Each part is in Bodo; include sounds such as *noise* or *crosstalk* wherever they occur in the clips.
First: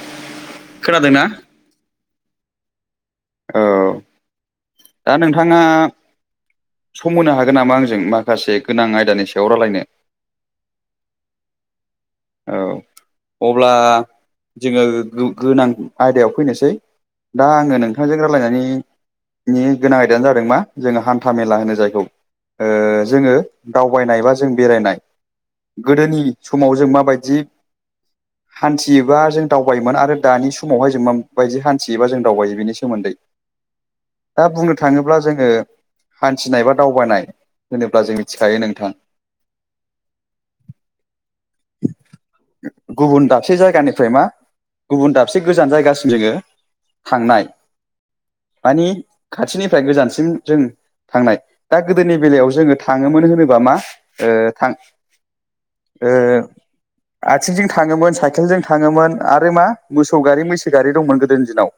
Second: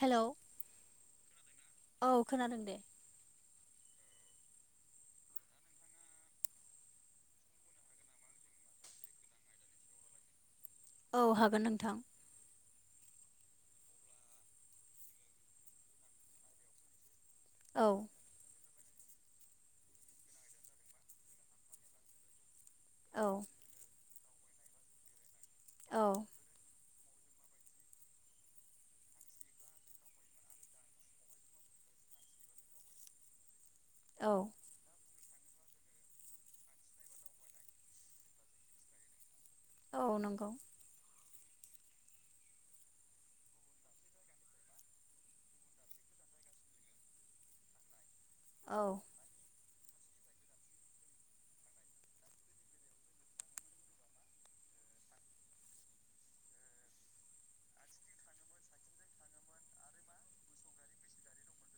हेल' खोनादोंना? औ खोनादों दे। औ दा नोंथाङा सम होनो हागोन नामा आंजों माखासे गोनां आयदानि सायाव रायलायनो? औ हागोन नोंथां। औ अब्ला जोङो गो-गोनां आयदायाव फैनोसै। दा आङो औ नोंथांजों रायलायनायनि नि गोनां आयदायानो जादों मा जोङो हान्था मेला होनो जायखौ। ओ औ जोङो दावबायनाय बा जों बेरायनाय औ गोदोनि समाव जों मा बायदि हान्थियोबा जों दावबायोमोन आरो दानि समावहाय जों माबायदि हान्थियोबा जों दावबायो बेनि सोमोन्दै औ दा बुंनो थाङोब्ला जोङो हान्थिनाय बा दावबायनाय होनोब्ला जों मिथिखायो नोंथां। औ नंगौ। गुबुन दाबसे जायगानिफ्राय मा गुबुन दाबसे गोजान जायगासिम जोङो थांनाय औ मानिे खाथिनिफ्राय गोजानसिम जों थांनाय दा गोदोनि बेलायाव जोङो थाङोमोन होनोबा मा थां ओ आथिंजों साइकेलजों थाङोमोन आरो मा मोसौ गारि मैसो गारि गोदोनि दिनाव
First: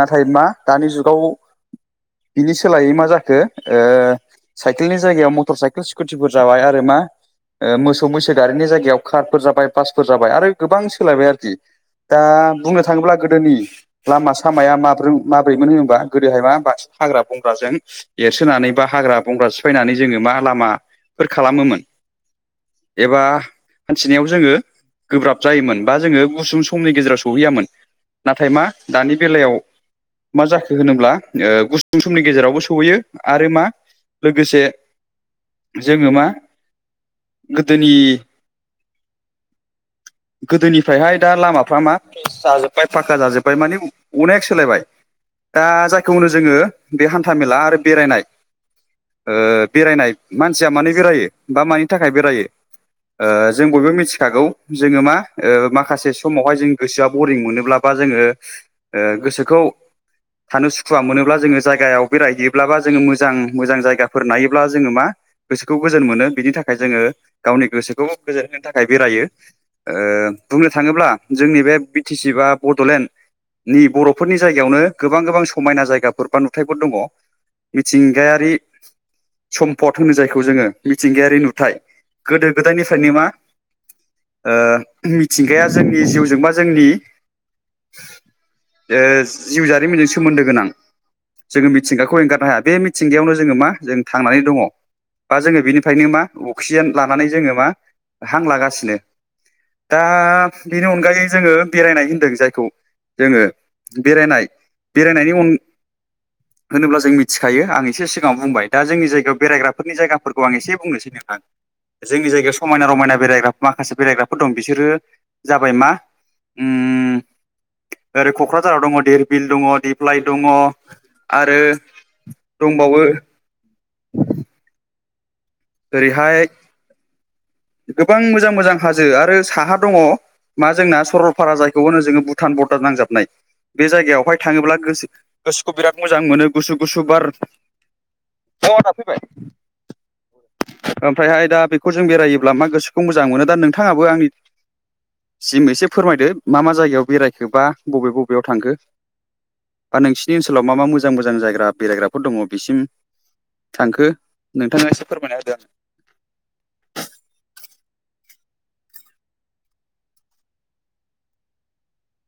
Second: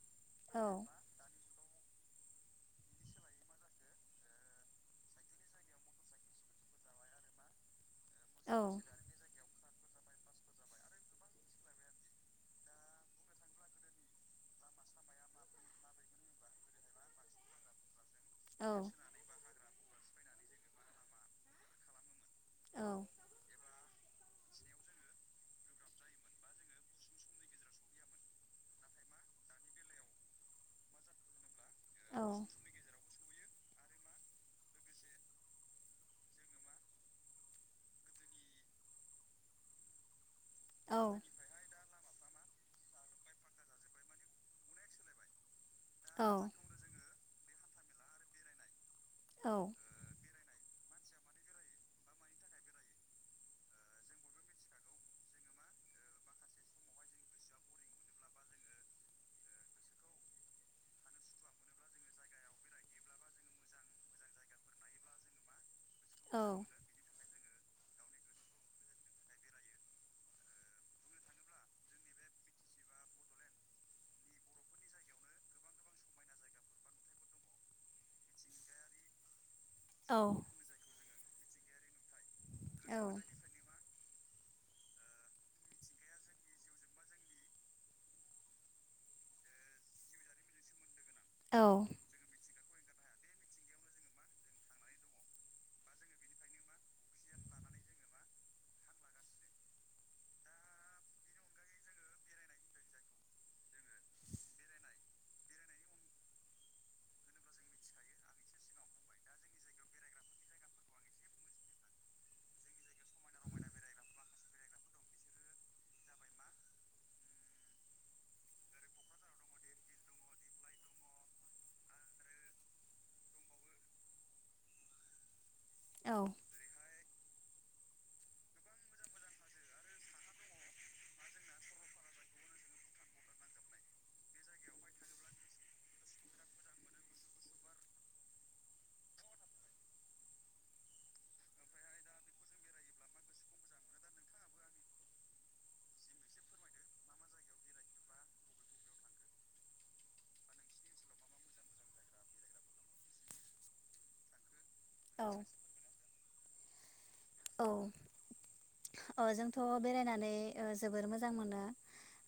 नाथाय मा औ दानि जुगाव बिनि सोलायै मा जाखो ओ साइकेलनि जायगायाव मटर साइकेल स्कुटिफोर जाबाय आरो मा मोसौ मैसो औ गारिनि जायगायाव कारफोर जाबाय बासफोर जाबाय आरो गोबां सोलायबाय आरोखि दा बुंनो थाङोब्ला गोदोनि लामा सामाया माब माब्रैमोन होनबा गोदोहाय मा बास हाग्रा बंग्राजों औ एरसोनानै बा हाग्रा बंग्रा सिफायनानै जोङो मा लामाफोर खालामोमोन। औ एबा हान्थिनायाव जोङो गोब्राब जायोमोन बा जोङो गुसुं समनि गेजेराव सहैयामोन। नाथाय मा दानि बेलायाव मा जाखो होनोब्ला गुस फुं औ समनि गेजेरावबो आरो मा लोगोसे जोंओ मा गोदोनि गोदोनिफ्रायहाय दा लामाफ्रा मा जाजोब्बाय फाक्का जाजोबबाय माने अनेक सोलायबाय दा जायखौनो जोङो बे हान्थाामेला आरो बेरायनाय बेरायनाय मानसिया बेरायो मानि थाखाय बेरायो ओ जों बयबो मिथिखागौ जोङो मा माखासे समावहाय जों गोसोआ बरिं मोनोब्ला बा जोङो गोसोखौ थानो सुखुवा मोनोब्ला जायगायाव बेरायहैयोब्लाा मोजां मोजां जायगाफोर नायोब्ला जोङो मा गोसोखौ गोजोन मोनो बिनि थाखाय जोङो गावनि गोसोखौ गोजोन होनो थाखाय बेरायो। ओ बुंनो थाङोब्ला जोंनि बे बिटि सि बा बड'लेण्ड नि बर'फोरनि जायगायावनो गोबां गोबां समायना जायगाफोर बा नुथायफोर दङ। मिथिंगायारि सम पट होनो जायखौ जोङो मिथिंगायारि नुथाय गोदो गोदायनिफ्रायनो मा ओ मिथिंगाया जोंनि जिउजोंबा जोंनि ‌ ओ जिउ जारिमिनजों सोमोन्दो गोनां जोङो मिथिंगाखौ एंगारनो हाया बे मिारथिंगायावनो जोङो मा जों थांनानै दङ बा जोङो बेनिफ्रायनो मा अक्सिजेन लानानै जोङो मा हां लागासिनो। दा बेनि अनगायै जोङो बेरायनाय होनदों जायखौ जोङो बेरायनाय बेरायनायनि उन होनोब्ला जों मिथिखायो आं एसे सिगाङाव बुंबाय दा जोंनि जायगायाव बेरायग्राफोरनि जायाफोरखौ आं एसे बुंनोसै ां जोंनि जायगायाव समायना रमायना बेरायग्रा माखासे बेरायग्राफोर दं बिसोरो जाबाय मा उम ओरै क'क्राझाराव दङ धिरबिल दङ दिप्लाय दङ आरो दंबावो औ औ ओरैहाय गोबां मोजां मोजां हाजो आरो साहा दङ मा जोंना सरलपारा जायखौ होनो जोङो भुटान बर्डार नांजाबनाय बे जायगायावहाय थाङोब्ला गोसो गोसोखौ बिराद मोजां मोनो गुसु गुसु बार तावारा फैबाय? ओमफ्रायहाय दा बेखौ जों बेरायोब्ला मा गोसोखौ मोजां मोनो दा नोंथाङाबो आंनि। सिम एसे फोरमायदो मा मा जायगायाव बेरायखोबा बबे बबेयाव थांखो। बा नोंसिनि ओनसोलाव मा मा मोजां मोजां जायग्रा बेरायग्राफोर दङ बेसिम। थांखो नोंथाङा एसे औ फोरमायना होदो आं। औ औ जोंथ' बेरायनानै ओ जोबोर मोजां मोनो।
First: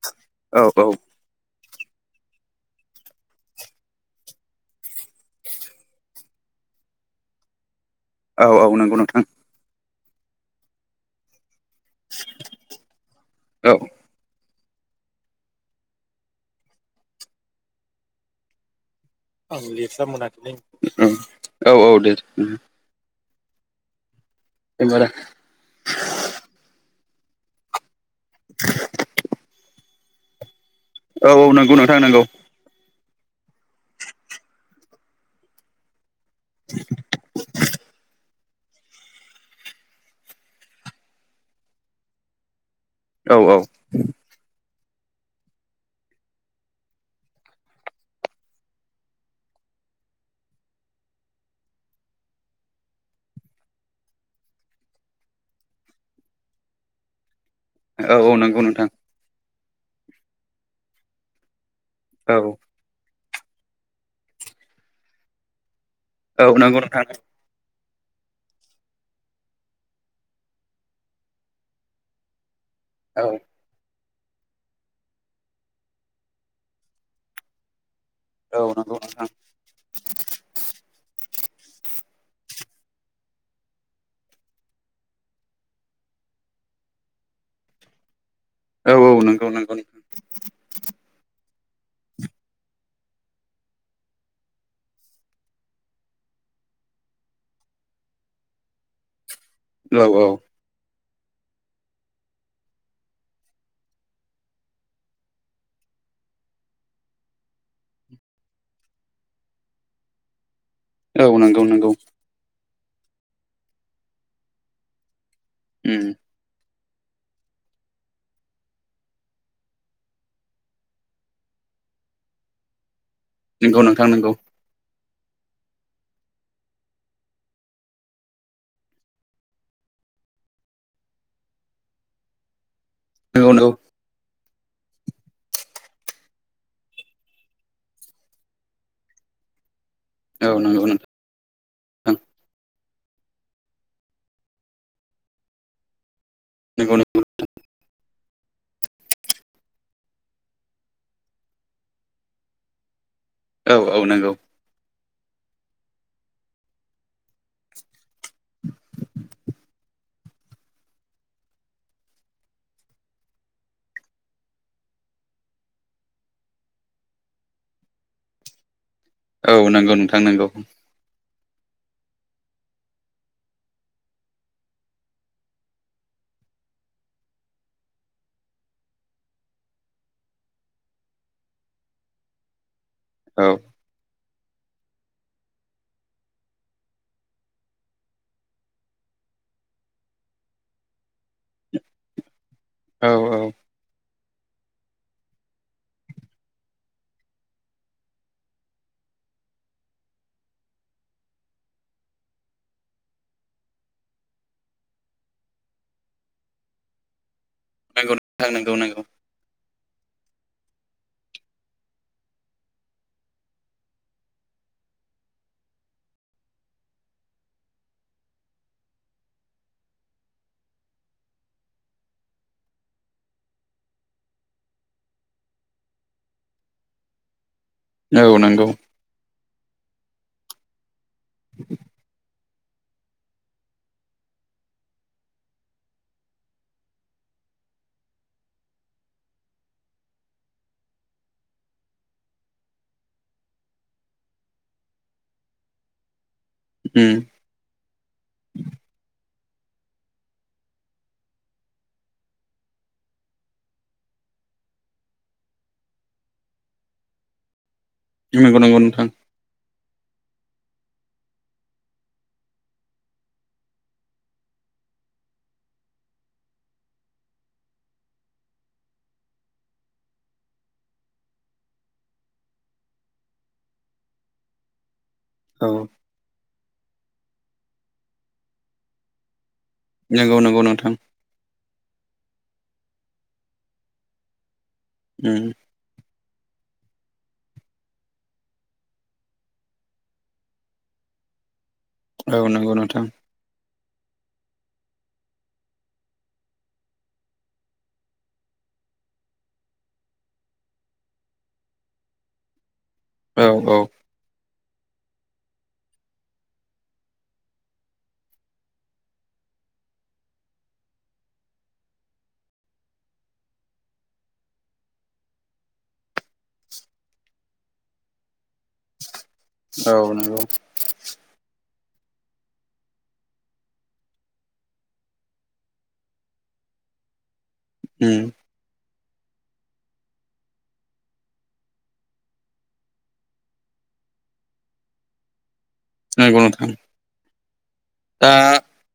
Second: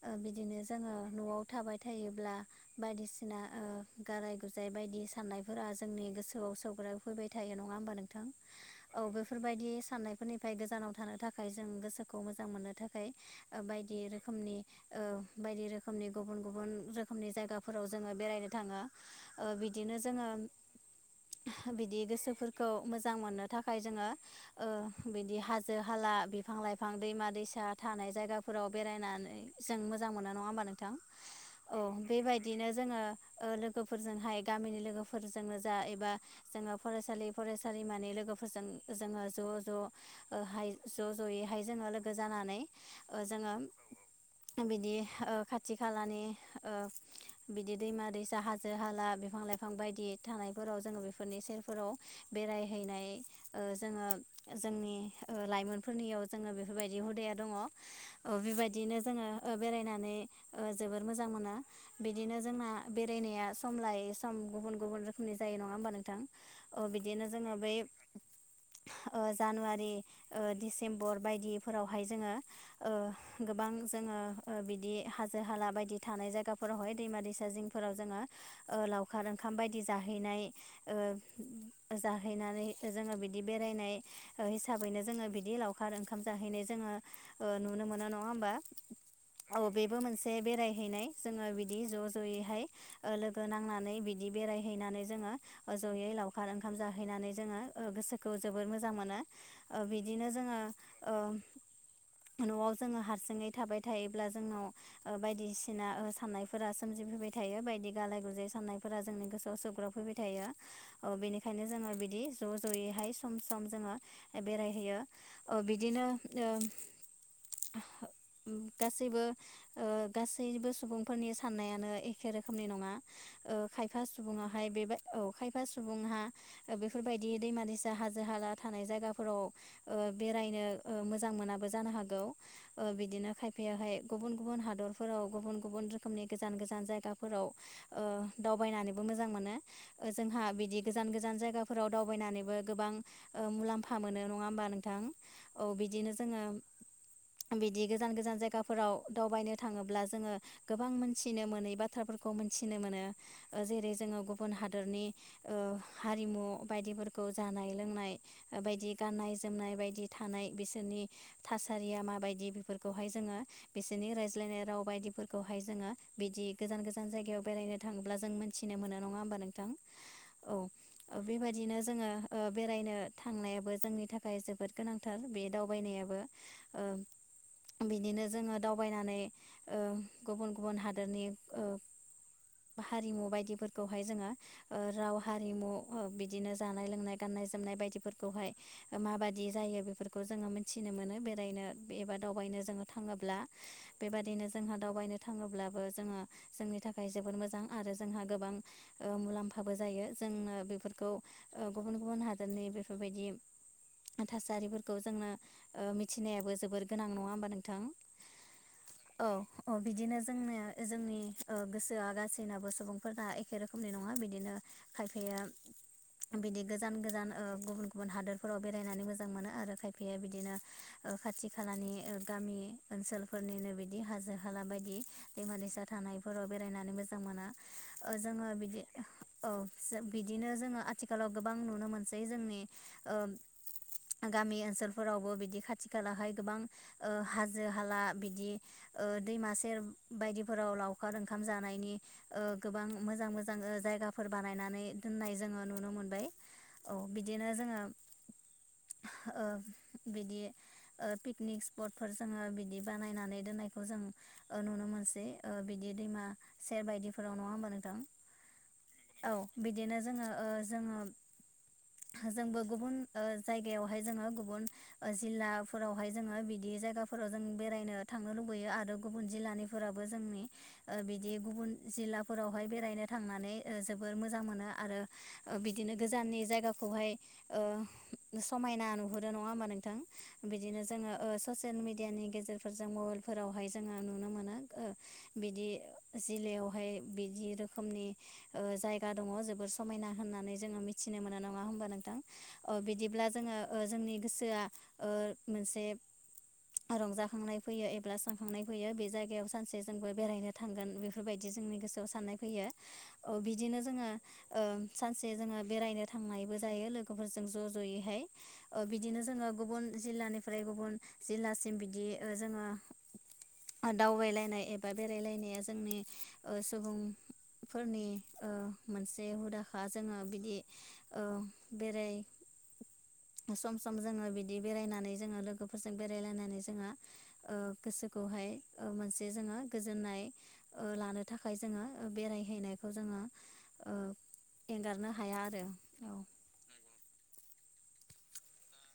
औ बिदिनो होदो जोङो न'आव थाबाय थायोब्ला। बायदिसिना ओ गाराय गुजाय बायदि साननायफोरा जोंनि गोसोआव सौग्रावफैबाय थायो नङा होमबा नों थां आंनो औ नंगौ औ नोंथां बेफोरबायदि साननायफोरनिफ्राय गोजानाव थानो थाखाय जों गोसो। गोसोखौ मोजां मोननो थाखाय औ बायदि रोखोमनि, औ बायदि रोखोमनि गुबुन गुबुन रोखोमनि जायगाफोराव जोङो बेरायनो थाङो। ओ बिदिनो जोङो औ औ बिदि दे गोसोफोरखौ। मोजां मोननो थाखाय जोङो ओ होमबा दा बिदि हाजो हाला बिफां लाइफां दैमा दैसा। थानाय जायगाफोराव बेरायनानै जों मोजां मोनो नङा होमबा नोंथां नंगौ औ नोंथां नंगौ बेबायदि, बिदिनो जोङो ओ लोगोफोरजोंहाय गामिनि लोगोफोरजोंनो जा एबा, जोङो फरायसालि फरायसालिमानि लोगोफोरजों जोङो। ज' ज' हाय ज' ज' हाय जोङो लोगो जानानै। ओ औ जोङो औ बिदि ओ खाथि खालानि ओ। बिदि दैमा दैसा हाजो हाला बिफां लाइफां बायदि थानायफोराव जोङो बेफोरनि सेरफोराव। बेरायहैनाय ओ जोङो। जोंनि लाइमोनफोरनियाव जोङो बेफोरबायदि हुदाया दङ। औ ओ औ नंगौ नोंथां बेबायदिनो जोङो बेरायनानै ओ जोबोर मोजां मोना, बिदिनो औ जोंना बेरायनाया सम लायै सम गुबुन गुबुन रोखोमनि जायो नङा होमबा नो थां औ नंगौ नोंथां बिदिनो जोङो बै। ओ जानुवारि ओ डिसेम्बर बायदिफोरावहाय जोङो। औ औ ओ गोबां जोङो। ओ बिदि हाजो हाला बायदि थानाय जायगाफोरावहाय दैमा दैसा जिंफोराव जोङो ओ नंगौ लावखार नोंथां ओंखाम। ओंखाम बायदि जाहैनाय ओ जाहैनानै जोङो बिदि बेरायनाय, ओ हिसाबैनो जोङो बिदि लावखार ओंखाम जाहैनाय जोङो ओ नुनो मोनो नङा होमबा। औ नंगौ औ नंगौ बेबो मोनसे, बे बेरायहैनाय जोङो बिदि ज' ज'यैहाय ओ लोगो नांनानै बिदि बेरायहैनानै जोङो। ज'यै लावखार ओंखाम जाहैनानै जोङो ओ गोसोखौ जोबोर मोजां। मोजां मोनो ओ औ बिदिनो जोङो ओ। न'आव जोङो हारसिङै थाबाय थायोब्ला जोंनाव। ओ बायदिसिना साननायफोरा सोमजिफैबाय थायो बायदि गालाय गुजाय साननायफोरा जोंनि गोसोआव सौग्राव फैबाय थायो। औ औ बेनिखायनो नंगौ जोङो नंगौ बिदि ज' ज'यैहाय सम सम जोङो बेरायहैयो। औ बिदिनो उम ओ गासैबो। ओ गासैबो सुबुंफोरनि सान्नायानो एखे रोखोमनि नङा। ओ नंगौ खायफा नोंथां नंगौ सुबुङाहाय बे बाय खायफा सुबुङा बेफोरबायदि दैमा दैसा हाजो। हाजो हाला थानाय जायगाफोराव ओ बेरायनो ओ मोजां मोनाबो जानो हागौ ओ बि बिदिनो नंगौ नंगौ खायफायाहाय गुबुन गुबुन हादरफोराव गुबुन गुबुन रोखोमनि गोजान गोजान जायगाफोराव, ओ दावबायनानैबो मोजां मोनो, जोंहा औ बिदि नंगौ गोजान गोजान जायगाफोराव नोंथां दावबायनानैबो गोबां। ओ मुलाम्फा मोनो नङा होमबा नोंथां औ बिदिनो जोङो नंगौ नंगौ नोंथां। बिदि गोजान गोजान जायगाफोराव दावबायनो थाङोब्ला जोङो गोबां मोनथिनो मोनै बाथ्राफोरखौ मोनथिनो मोनो। जेरै औ औ जोङो नंगौ गुबुन हादोरनि ओ हारिमु बायदिफोरखौ जानाय लोंनाय बायदि गाननाय जोमनाय बायदि थानाय बिसोरनि थासारिया माबायदि बेफोरखौहाय जोङो बिसोरनि रायज्लायनाय राव बायदिफोरखौहाय जोङो बिदि गोजान गोजान जायगायाव बेरायनो थाङोब्ला जों मोन थिनो मोनो नङा होमबा नोंथां औ नंगौ नोंथां नंगौ औ बेबायदिनो जोङो ओ बेरायनो थांनायाबो जोंनि थाखाय जोबोद गोनांथार बे दावबायनायाबो। ओ बिदिनो जोङो दावबायनानै ओ गुबुन गुबुन हादरनि ओ हारिमु औ बायदिफोरखौहाय जोङो ओ राव हारिमु ओ बिदिनो जानाय लोंनाय गाननाय जोमनाय बायदिफोरखौहाय माबायदि जायो बेफोरखौ जोङो मिथिनो मोनो बेरायनो एबा दावबायनो जोङो औ थाङोब्ला बेबादिनो जोंहा दावबायनो थाङोब्लाबो जोङो जोंनि थाखाय जोबोद मोजां आरो जोंहा गोबां ओ मुलाम्फाबो जायो जोंनो बेफोरखौ ओ गुबुन गुबुन हादरनि बेफोरबायदि थासारिफोरखौ जोंनो ओ मिथिनायाबो जोबोर गोनां नङा होमबा नोंथां? नंगौ नोंथां नंगौ नंगौ। औ अ बिदिनो जोंनोया जोंनि ओ गोसोया गासैनाबो सुबुंफोरना ए खे रोखोमनि नङा बिदिनो खायफाया बिदि गोजान गोजान ओ गुबुन गुबुन हादोरफोराव बेरायनानै मोजां मोनो आरो खायफाया बिदिनो ओ खाथि खालानि ओ गामि ओनसोलफोरनिनो बिदि हाजो हाला बायदि दैमा दैसा थानाय फोराव बेरायनानै मोजां मोना ओ औ जोङो नंगौ बिदि औ बिदिनो जोङो आथि खालाव गोबां नुनो मोनसै जोंनि ओ गामि ओनसोलफोरावबो बिदि खाथि खालाहाय गोबां ओ हाजो हाला बिदि ओ दैमा सेर बायदिफोराव लावखार ओंखाम जानायनि ओ गोबां मोजां मोजां ओ जायगाफोर बानायनानै दोननाय जोङो नुनो मोनबाय औ उम बिदिनो जोङो ओ बिदि ओ पिकनिक स्पटफोर जोङो बिदि बानायनानै दोननायखौ जों ओ नुनो मोनसै ओ बिदि दैमा सेर बायदिफोराव नङा होमबा नोंथां? नंगौ नंगौ नोंथां। औ बिदिनो जोङो ओ जोङो जोंबो गुबुन ओ जायगायावहाय जोङो गुबुन ओ जिल्लाफोरावहाय जोङो बिदि जायगाफोराव जों बेरायनो थांनो लुबैयो आरो गुबुन जिल्लानि फोराबो जोंनि ओ बिदि गुबुन जिल्लाफोरावहाय बेरायनो थांनानै ओ जोबोर मोजां मोनो आरो ओ औ बिदिनो गोजाननि जायगाखौहाय ओ समायना नुहुरो नङा होमबा नों थां नंगौ नंगौ बिदिनो नोंथां जोङो ओ ससियेल मेडियानि गेजेरफोरजों मबाइलफोरावहाय जोङो नुनो मोनो। ओ उम बिदि जिलायावहाय बिदि रोखोमनि ओ जायगा दङ जोबोर समायना होननानै जोङो मिथिनो मोनो नङा होमबा नोंथां औ नंगौ अ नोंथां बिदिब्ला जोङो ओ जोंनि गोसोआ ओ मोनसे रंजाखांनाय फैयो एब्ला सानखांनाय फैयो बे जायगायाव सानसे जोंबो बेरायनो- थांगोन। बेफोरबायदि जोंनि गोसोआव साननाय फैयो औ बिदिनो जोङो- ओं सानसे जोङो बेरायनो थांनायबो जायो लोगोफोरजों ज' ज'यैहाय। ओ बिदिनो जोङो गुबुन जिल्लानिफ्राय गुबुन जिल्लासिम बिदि ओ जोङो- ओ दावबायलायनाय एबा बेरायलायनाया जोंनि ओ सुबुं- फोरनि ओ मोनसे हुदाख औ जोङो नंगौ बिदि- औ बेराय- सम सम जोङो बिदि बेरायनानै जोङो लोगोफोरजों बेरायलायनानै जोङो- ओ उम गोसोखौहाय- ओ मोनसे जोङो गोजोननाय ओ लानो थाखाय जोङो बेरायहैनायखौ जोङो- ओ एंगारनो हाया आरो। औ नंगौ नोंथां। दा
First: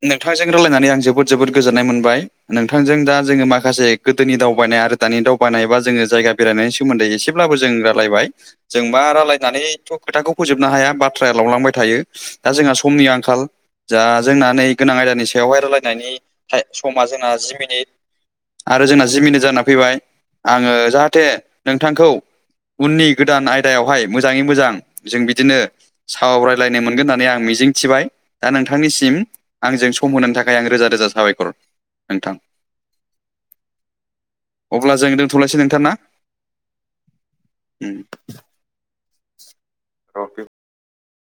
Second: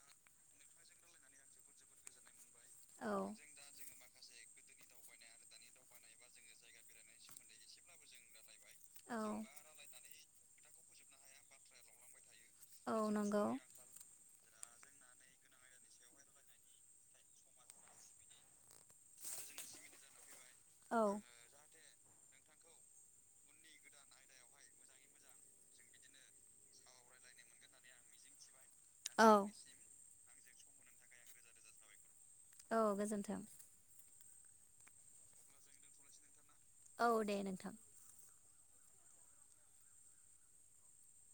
नोंथांजों रायलायनानै आं जोबोद जोबोद गोजोननाय मोनबाय। नोंथांजों औ दा जोङो माखा से गोदोनि दावबायनाय आरो दानि दावबायनाय बा जोङो जायगा बेरायनायनि सोमोन्दै एसेब्लाबो जों रायलायबाय- जों मा औ रायलायनानैथ' खोथाखौ फोजोबनो हाया बाथ्राया लावलांबाय थायो दा जोंहा औ समनि नंगौ आंखाल। जा जोंना नै गोनां आयदानि सायावहाय रायलायनायनि फ्राय समा जोंना जि मिनिट। आरो जोंना जि मिनि जाना फैबाय आङो औ जाहाथे नोंथांखौ उननि गोदान आयदायावहाय मोजाङै मोजां जों बिदिनो सावरायलायनो मोनगोन होननानै आं मिजिंथिबाय। दा नोंथांनिसिम औ आंजों सम होनायनि थाखाय आं रोजा रोजा साबायखर नोंथां। औ गोजोन्थों। अब्ला जों दोनथ'लायसै नोंथां ना? औ दे नोंथां। उम *unintelligible*